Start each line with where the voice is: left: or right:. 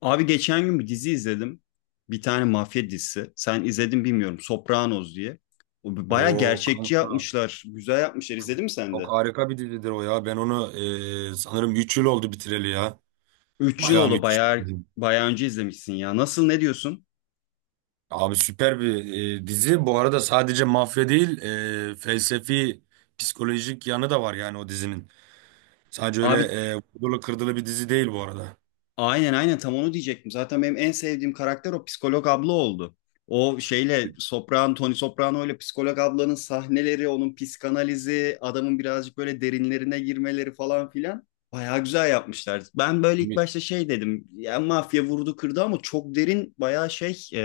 left: Abi geçen gün bir dizi izledim. Bir tane mafya dizisi. Sen izledin bilmiyorum. Sopranos diye. O baya
right: O
left: gerçekçi
right: kanka
left: yapmışlar. Güzel yapmışlar.
right: çok,
left: İzledin mi sen
right: çok
left: de?
right: harika bir dizidir o ya. Ben onu sanırım 3 yıl oldu bitireli ya.
left: Üç yıl
right: Bayağı
left: oldu.
right: müthiş bir dizi.
left: Baya önce izlemişsin ya. Nasıl, ne diyorsun?
right: Abi süper bir dizi. Bu arada sadece mafya değil, felsefi, psikolojik yanı da var yani o dizinin. Sadece öyle
left: Abi,
right: vurdulu kırdılı bir dizi değil bu arada.
left: aynen aynen, tam onu diyecektim. Zaten benim en sevdiğim karakter o psikolog abla oldu. O şeyle Sopran, Tony Soprano ile psikolog ablanın sahneleri, onun psikanalizi, adamın birazcık böyle derinlerine girmeleri falan filan. Bayağı güzel yapmışlar. Ben böyle ilk başta şey dedim. Ya mafya vurdu kırdı ama çok derin, bayağı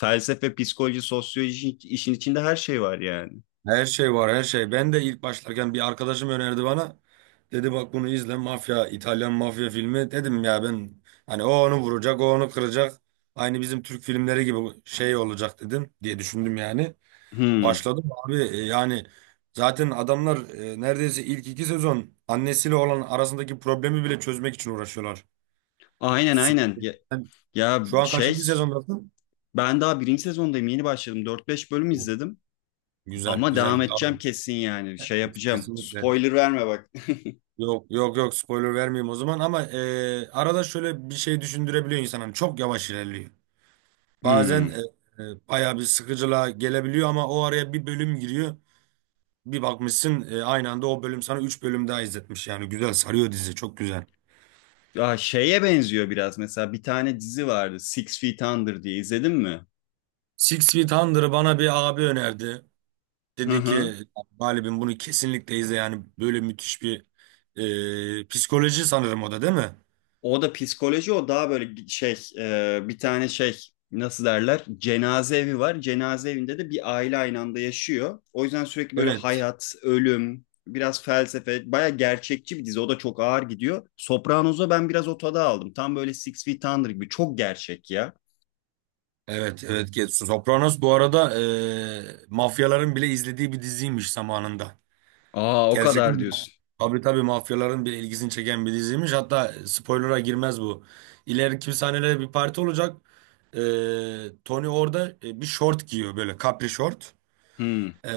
left: felsefe, psikoloji, sosyoloji, işin içinde her şey var yani.
right: Her şey var her şey. Ben de ilk başlarken bir arkadaşım önerdi bana. Dedi bak bunu izle, mafya, İtalyan mafya filmi. Dedim ya ben hani o onu vuracak, o onu kıracak. Aynı bizim Türk filmleri gibi şey olacak dedim diye düşündüm yani.
left: Hmm.
right: Başladım abi, yani zaten adamlar neredeyse ilk 2 sezon annesiyle olan arasındaki problemi bile çözmek için uğraşıyorlar.
left: Aynen aynen.
right: Süper.
left: Ya,
right: Sen
left: ya
right: şu an
left: şey,
right: kaçıncı sezondasın?
left: ben daha birinci sezondayım, yeni başladım. Dört beş bölüm
right: Oo,
left: izledim.
right: güzel
left: Ama
right: güzel
left: devam edeceğim
right: devam.
left: kesin yani. Şey
right: Et,
left: yapacağım.
right: kesinlikle.
left: Spoiler verme bak.
right: Yok, yok, yok, spoiler vermeyeyim o zaman, ama arada şöyle bir şey düşündürebiliyor. İnsanın çok yavaş ilerliyor. Bazen
left: Hmm.
right: bayağı bir sıkıcılığa gelebiliyor, ama o araya bir bölüm giriyor. Bir bakmışsın aynı anda o bölüm sana 3 bölüm daha izletmiş. Yani güzel sarıyor dizi, çok güzel.
left: Ya şeye benziyor biraz. Mesela bir tane dizi vardı. Six Feet Under diye, izledin mi?
right: Six Feet Under'ı bana bir abi önerdi.
left: Hı
right: Dedi
left: hı.
right: ki galibim bunu kesinlikle izle, yani böyle müthiş bir psikoloji, sanırım o da, değil mi?
left: O da psikoloji. O daha böyle bir tane şey, nasıl derler? Cenaze evi var. Cenaze evinde de bir aile aynı anda yaşıyor. O yüzden sürekli böyle
right: Evet.
left: hayat, ölüm, biraz felsefe, baya gerçekçi bir dizi. O da çok ağır gidiyor. Sopranos'a ben biraz o tadı aldım. Tam böyle Six Feet Under gibi. Çok gerçek ya.
right: Evet, evet Getsu. Sopranos bu arada mafyaların bile izlediği bir diziymiş zamanında.
left: Aa, o
right: Gerçekten
left: kadar
right: mi?
left: diyorsun.
right: Tabii, tabii, mafyaların bile ilgisini çeken bir diziymiş. Hatta spoiler'a girmez bu. İleriki sahnelerde bir parti olacak. E, Tony orada bir şort giyiyor, böyle capri şort.
left: Hmm.
right: E, e,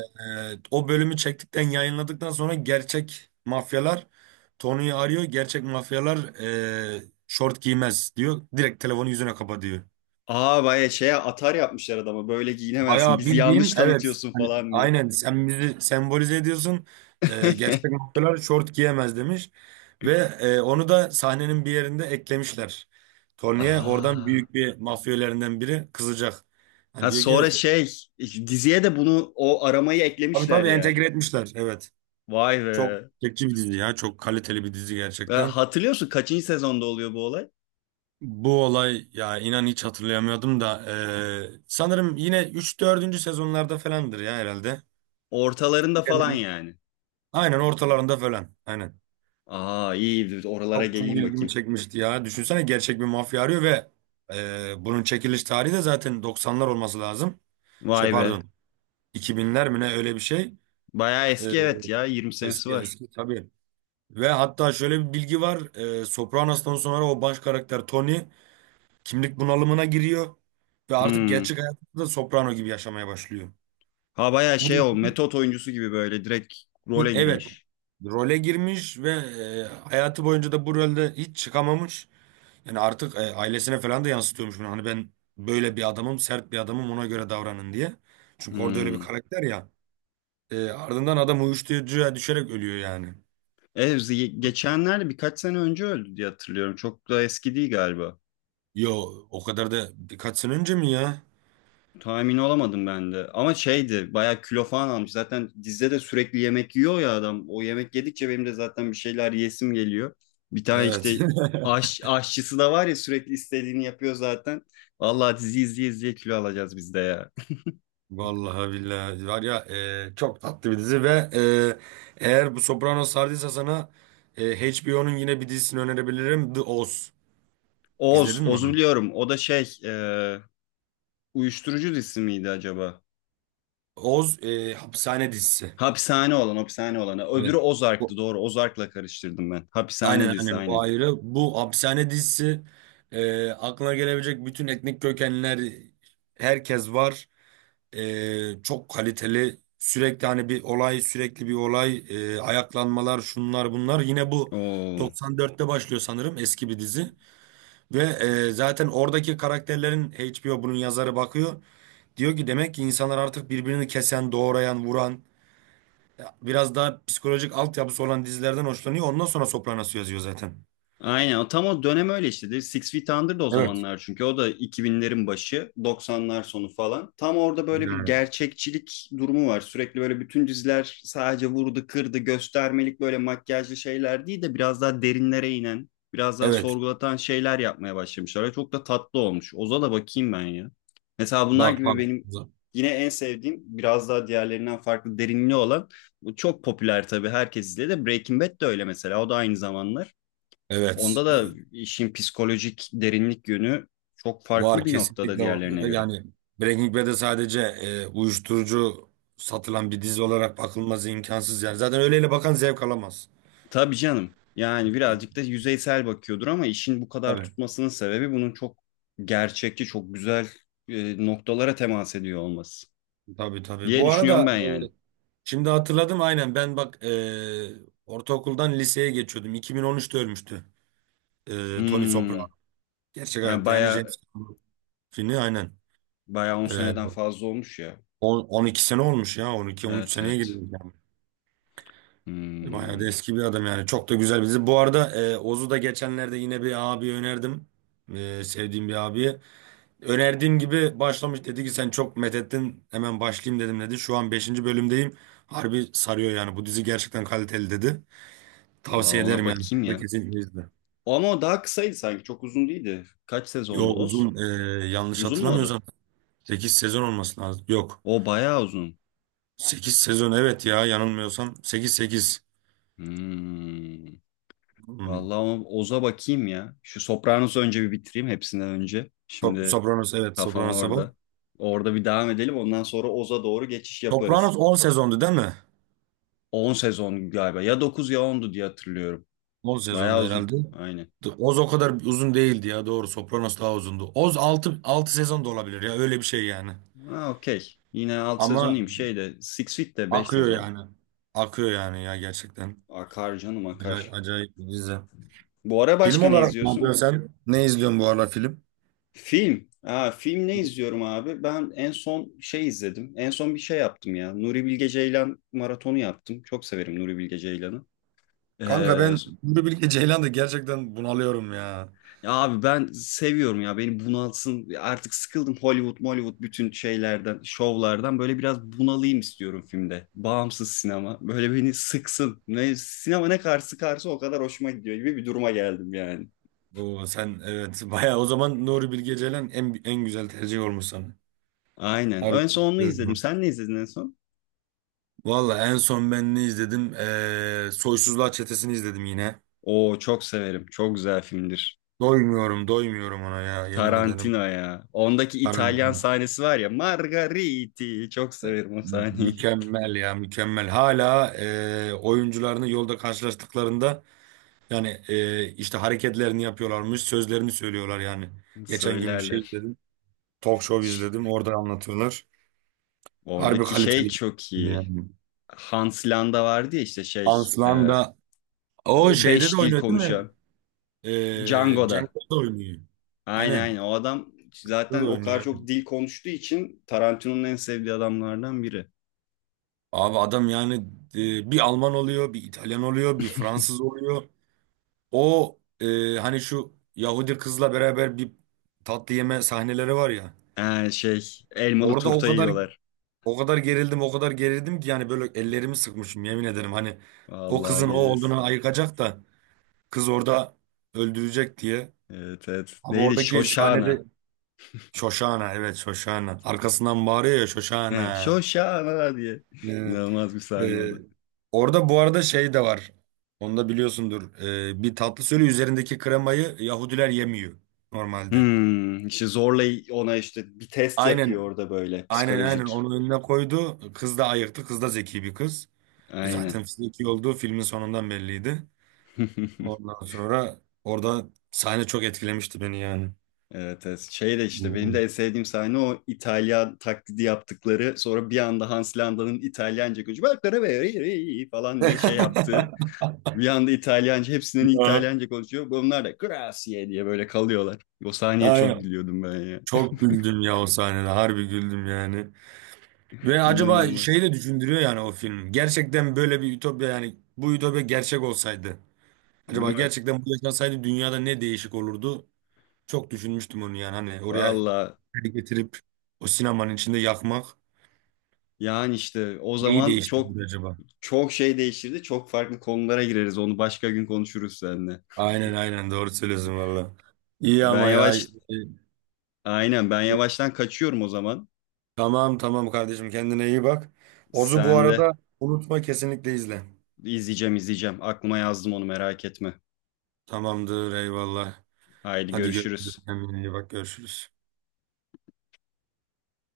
right: o bölümü çektikten, yayınladıktan sonra gerçek mafyalar Tony'yi arıyor. Gerçek mafyalar e, şort giymez diyor. Direkt telefonu yüzüne kapa diyor.
left: Aa, bayağı şeye, atar yapmışlar adama. Böyle giyinemezsin.
right: Bayağı
left: Bizi yanlış
right: bildiğin, evet,
left: tanıtıyorsun
right: hani
left: falan diye.
right: aynen sen bizi sembolize ediyorsun. Gerçek mafyalar şort giyemez demiş. Ve onu da sahnenin bir yerinde eklemişler. Tony'ye oradan
left: Aa.
right: büyük bir mafyalerinden biri kızacak. Hani
left: Ha
right: diyor ki,
left: sonra şey, işte diziye de bunu, o aramayı
right: tabii
left: eklemişler
right: tabii
left: yani.
right: entegre etmişler. Evet.
left: Vay
right: Çok
left: be.
right: çekici bir dizi ya. Çok kaliteli bir dizi
left: Ve
right: gerçekten.
left: hatırlıyorsun, kaçıncı sezonda oluyor bu olay?
right: Bu olay, ya inan hiç hatırlayamıyordum da sanırım yine üç dördüncü sezonlarda falandır ya herhalde.
left: Ortalarında falan
right: Evet.
left: yani.
right: Aynen ortalarında falan. Aynen.
left: Aa, iyi, oralara
right: Çok çok
left: geleyim
right: ilgimi
left: bakayım.
right: çekmişti ya. Düşünsene, gerçek bir mafya arıyor. Ve bunun çekiliş tarihi de zaten 90'lar olması lazım. Şey,
left: Vay be.
right: pardon, 2000'ler mi, ne, öyle bir şey.
left: Bayağı
right: E,
left: eski, evet ya, 20 senesi
right: Eski,
left: var.
right: eski tabii. Ve hatta şöyle bir bilgi var. Sopranos'tan sonra o baş karakter Tony kimlik bunalımına giriyor. Ve artık
left: Hmm.
right: gerçek hayatında da Soprano gibi yaşamaya başlıyor.
left: Ha bayağı
right: Bu
left: şey, o
right: da,
left: metot oyuncusu gibi böyle direkt role
right: evet,
left: girmiş.
right: role girmiş. Ve e, hayatı boyunca da bu rolde hiç çıkamamış. Yani artık ailesine falan da yansıtıyormuş bunu. Hani, ben böyle bir adamım, sert bir adamım, ona göre davranın diye. Çünkü orada öyle bir
left: Hmm.
right: karakter ya. Ardından adam uyuşturucuya düşerek ölüyor yani.
left: Evet, geçenlerde, birkaç sene önce öldü diye hatırlıyorum. Çok da eski değil galiba.
right: Yo, o kadar da birkaç sene önce mi ya?
left: Tahmin olamadım ben de. Ama şeydi, bayağı kilo falan almış. Zaten dizide de sürekli yemek yiyor ya adam. O yemek yedikçe benim de zaten bir şeyler yesim geliyor. Bir tane
right: Evet.
left: işte aşçısı da var ya, sürekli istediğini yapıyor zaten. Vallahi dizi izleye izleye kilo alacağız biz de ya.
right: Vallahi billahi var ya, çok tatlı bir dizi. Ve eğer bu Sopranos sardıysa sana, HBO'nun yine bir dizisini önerebilirim. The Oz.
left: Oz,
right: İzledin mi
left: Oz'u
right: onu?
left: biliyorum. O da uyuşturucu dizisi miydi acaba?
right: Oz hapishane dizisi.
left: Hapishane olan, hapishane olanı. Öbürü
right: Evet.
left: Ozark'tı, doğru. Ozark'la karıştırdım ben. Hapishane
right: Aynen,
left: dizisi,
right: aynen, o
left: aynen.
right: ayrı. Bu hapishane dizisi, aklına gelebilecek bütün etnik kökenler, herkes var. Çok kaliteli. Sürekli hani bir olay, sürekli bir olay, ayaklanmalar, şunlar, bunlar. Yine bu
left: Oo.
right: 94'te başlıyor sanırım, eski bir dizi. Ve zaten oradaki karakterlerin, HBO bunun yazarı bakıyor. Diyor ki, demek ki insanlar artık birbirini kesen, doğrayan, vuran, biraz daha psikolojik altyapısı olan dizilerden hoşlanıyor. Ondan sonra Sopranos'u yazıyor zaten.
left: Aynen, o tam o dönem öyle işte, değil mi? Six Feet Under Under'da o
right: Evet.
left: zamanlar, çünkü o da 2000'lerin başı, 90'lar sonu falan. Tam orada böyle bir
right: Ha,
left: gerçekçilik durumu var. Sürekli böyle bütün diziler sadece vurdu, kırdı, göstermelik böyle makyajlı şeyler değil de biraz daha derinlere inen, biraz daha
right: evet.
left: sorgulatan şeyler yapmaya başlamışlar. Ve çok da tatlı olmuş. Oza da bakayım ben ya. Mesela bunlar
right: Bak,
left: gibi
right: bak.
left: benim
right: Evet.
left: yine en sevdiğim, biraz daha diğerlerinden farklı derinliği olan, bu çok popüler tabii, herkes izledi. De Breaking Bad de öyle mesela. O da aynı zamanlar.
right: Evet.
left: Onda da işin psikolojik derinlik yönü çok farklı
right: Var,
left: bir noktada
right: kesinlikle
left: diğerlerine
right: var.
left: göre.
right: Yani Breaking Bad'e sadece uyuşturucu satılan bir dizi olarak bakılması imkansız yani. Zaten öyleyle bakan zevk alamaz.
left: Tabii canım. Yani birazcık da yüzeysel bakıyordur, ama işin bu kadar
right: Tabii.
left: tutmasının sebebi bunun çok gerçekçi, çok güzel noktalara temas ediyor olması
right: Tabii, tabii.
left: diye
right: Bu arada
left: düşünüyorum ben yani.
right: şimdi hatırladım. Aynen, ben bak, ortaokuldan liseye geçiyordum. 2013'te ölmüştü. Tony
left: Hmm.
right: Soprano. Gerçek
left: Ha,
right: hayatta yani
left: baya
right: James Cameron filmi aynen.
left: baya 10
right: E,
left: seneden fazla olmuş ya.
right: 12 sene olmuş ya, 12-13
left: Evet
right: seneye
left: evet.
right: geliyor. Bayağı da
left: Hmm.
right: eski bir adam yani. Çok da güzel bizi. Bu arada Oz'u da geçenlerde yine bir abiye önerdim. Sevdiğim bir abiye. Önerdiğim gibi başlamış. Dedi ki, sen çok methettin, hemen başlayayım dedim, dedi. Şu an beşinci bölümdeyim. Harbi sarıyor yani. Bu dizi gerçekten kaliteli, dedi.
left: Aa,
right: Tavsiye
left: ona
right: ederim yani.
left: bakayım
right: Sen de
left: ya.
right: kesinlikle izle.
left: Ama o daha kısaydı sanki. Çok uzun değildi. Kaç
right: Yo,
left: sezondu Oz?
right: uzun. Yanlış
left: Uzun mu o da?
right: hatırlamıyorsam 8 sezon olması lazım. Yok.
left: O bayağı uzun.
right: 8 sezon, evet ya, yanılmıyorsam. Sekiz, sekiz.
left: Hmm.
right: Hmm.
left: Vallahi, ama Oz'a bakayım ya. Şu Sopranos'u önce bir bitireyim hepsinden önce. Şimdi
right: Sopranos, evet,
left: kafam
right: Sopranos'a bak.
left: orada. Orada bir devam edelim. Ondan sonra Oz'a doğru geçiş
right: Sopranos
left: yaparız.
right: 10 sezondu, değil mi?
left: 10 sezon galiba. Ya 9 ya ondu diye hatırlıyorum.
right: On
left: Bayağı
right: sezonda
left: uzun.
right: herhalde.
left: Aynen.
right: Oz o kadar uzun değildi ya, doğru. Sopranos daha uzundu. Oz altı, 6 sezon da olabilir ya, öyle bir şey yani.
left: Ha, okey. Yine 6.
right: Ama
left: sezonuyum. Şeyde Six Feet de 5
right: akıyor
left: sezon.
right: yani. Akıyor yani, ya gerçekten.
left: Akar canım,
right: Acayip,
left: akar.
right: acayip bir dizi.
left: Bu ara
right: Film
left: başka ne
right: olarak ne
left: izliyorsun?
right: yapıyorsun sen? Ne izliyorsun bu ara, film?
left: Film. Aa, film ne izliyorum abi? Ben en son şey izledim. En son bir şey yaptım ya. Nuri Bilge Ceylan maratonu yaptım. Çok severim Nuri Bilge Ceylan'ı.
right: Kanka,
left: Ee,
right: ben Nuri Bilge Ceylan'da gerçekten bunalıyorum ya.
left: ya abi ben seviyorum ya. Beni bunalsın. Artık sıkıldım Hollywood, Hollywood, bütün şeylerden, şovlardan. Böyle biraz bunalayım istiyorum filmde. Bağımsız sinema. Böyle beni sıksın. Ne, sinema ne kadar sıkarsa o kadar hoşuma gidiyor gibi bir duruma geldim yani.
right: Oo, sen, evet bayağı o zaman. Nuri Bilge Ceylan en en güzel tercih olmuş sana.
left: Aynen. En
right: Harbi.
left: son onu izledim. Sen ne izledin en son?
right: Valla en son ben ne izledim? Soysuzlar Çetesi'ni izledim yine.
left: Oo, çok severim. Çok güzel filmdir.
right: Doymuyorum, doymuyorum ona ya, yemin ederim.
left: Tarantino ya. Ondaki İtalyan
right: Tarantino.
left: sahnesi var ya. Margariti. Çok severim o sahneyi.
right: Mükemmel ya, mükemmel. Hala oyuncularını yolda karşılaştıklarında yani işte hareketlerini yapıyorlarmış, sözlerini söylüyorlar yani. Geçen gün bir şey
left: Söylerler.
right: izledim. Talk show
left: Ş-
right: izledim, orada anlatıyorlar. Harbi
left: Oradaki şey
right: kaliteli.
left: çok iyi.
right: Yani.
left: Hans Landa vardı ya işte şey.
right: Aslan
left: e,
right: da o
left: O
right: şeyde de
left: beş dil
right: oynuyor, değil mi?
left: konuşan. Django'da.
right: Cenk'te de oynuyor.
left: Aynen aynen.
right: Aynen.
left: O adam
right: Cenk'te de
left: zaten o kadar
right: oynuyor.
left: çok dil konuştuğu için Tarantino'nun en sevdiği adamlardan biri.
right: Abi adam yani, bir Alman oluyor, bir İtalyan oluyor, bir Fransız oluyor. O hani şu Yahudi kızla beraber bir tatlı yeme sahneleri var ya.
left: Yani şey, elmalı
right: Orada o
left: turta
right: kadar,
left: yiyorlar.
right: o kadar gerildim, o kadar gerildim ki, yani böyle ellerimi sıkmışım yemin ederim. Hani o
left: Vallahi
right: kızın o
left: geliriz.
right: olduğunu ayıkacak da, kız orada öldürecek diye.
left: Evet evet.
right: Abi
left: Neydi?
right: oradaki sahnede,
left: Shoshana.
right: Şoşana, evet, Şoşana. Arkasından bağırıyor ya,
left: He,
right: Şoşana.
left: Şoşana diye.
right: Ee,
left: İnanılmaz bir sahne o
right: e,
left: da.
right: orada bu arada şey de var. Onu da biliyorsundur. Bir tatlı, söyle, üzerindeki kremayı Yahudiler yemiyor normalde.
left: Hmm, işte zorla ona işte bir test yapıyor
right: Aynen.
left: orada böyle
right: Aynen, aynen,
left: psikolojik.
right: onu önüne koydu. Kız da ayıktı. Kız da zeki bir kız.
left: Aynen.
right: Zaten zeki olduğu filmin sonundan belliydi. Ondan sonra orada sahne çok etkilemişti beni yani.
left: Evet, evet. Şey de işte benim de
right: Hmm.
left: en sevdiğim sahne o İtalyan taklidi yaptıkları, sonra bir anda Hans Landa'nın İtalyanca konuşuyor, "Bak, re, re, re" falan diye şey yaptığı. Bir anda İtalyanca, hepsinin
right: Ya,
left: İtalyanca konuşuyor. Bunlar da grazie diye böyle kalıyorlar. O sahneye çok
right: aynen.
left: gülüyordum ben ya.
right: Çok güldüm ya o sahnede. Harbi güldüm yani. Ve acaba
left: İnanılmaz.
right: şeyi de düşündürüyor yani o film. Gerçekten böyle bir ütopya, yani bu ütopya gerçek olsaydı.
left: Değil
right: Acaba
left: mi?
right: gerçekten bu yaşansaydı, dünyada ne değişik olurdu? Çok düşünmüştüm onu yani. Hani oraya
left: Valla,
right: getirip o sinemanın içinde yakmak.
left: yani işte o
right: Neyi
left: zaman
right: değiştirir acaba?
left: çok şey değişirdi. Çok farklı konulara gireriz. Onu başka gün konuşuruz seninle.
right: Aynen, aynen, doğru söylüyorsun valla. İyi
left: Ben
right: ama ya.
left: yavaş Aynen, ben yavaştan kaçıyorum o zaman.
right: Tamam, tamam kardeşim, kendine iyi bak. Ozu bu
left: Sen de
right: arada unutma, kesinlikle izle.
left: izleyeceğim, izleyeceğim. Aklıma yazdım onu, merak etme.
right: Tamamdır, eyvallah.
left: Haydi
right: Hadi görüşürüz,
left: görüşürüz.
right: kendine iyi bak, görüşürüz.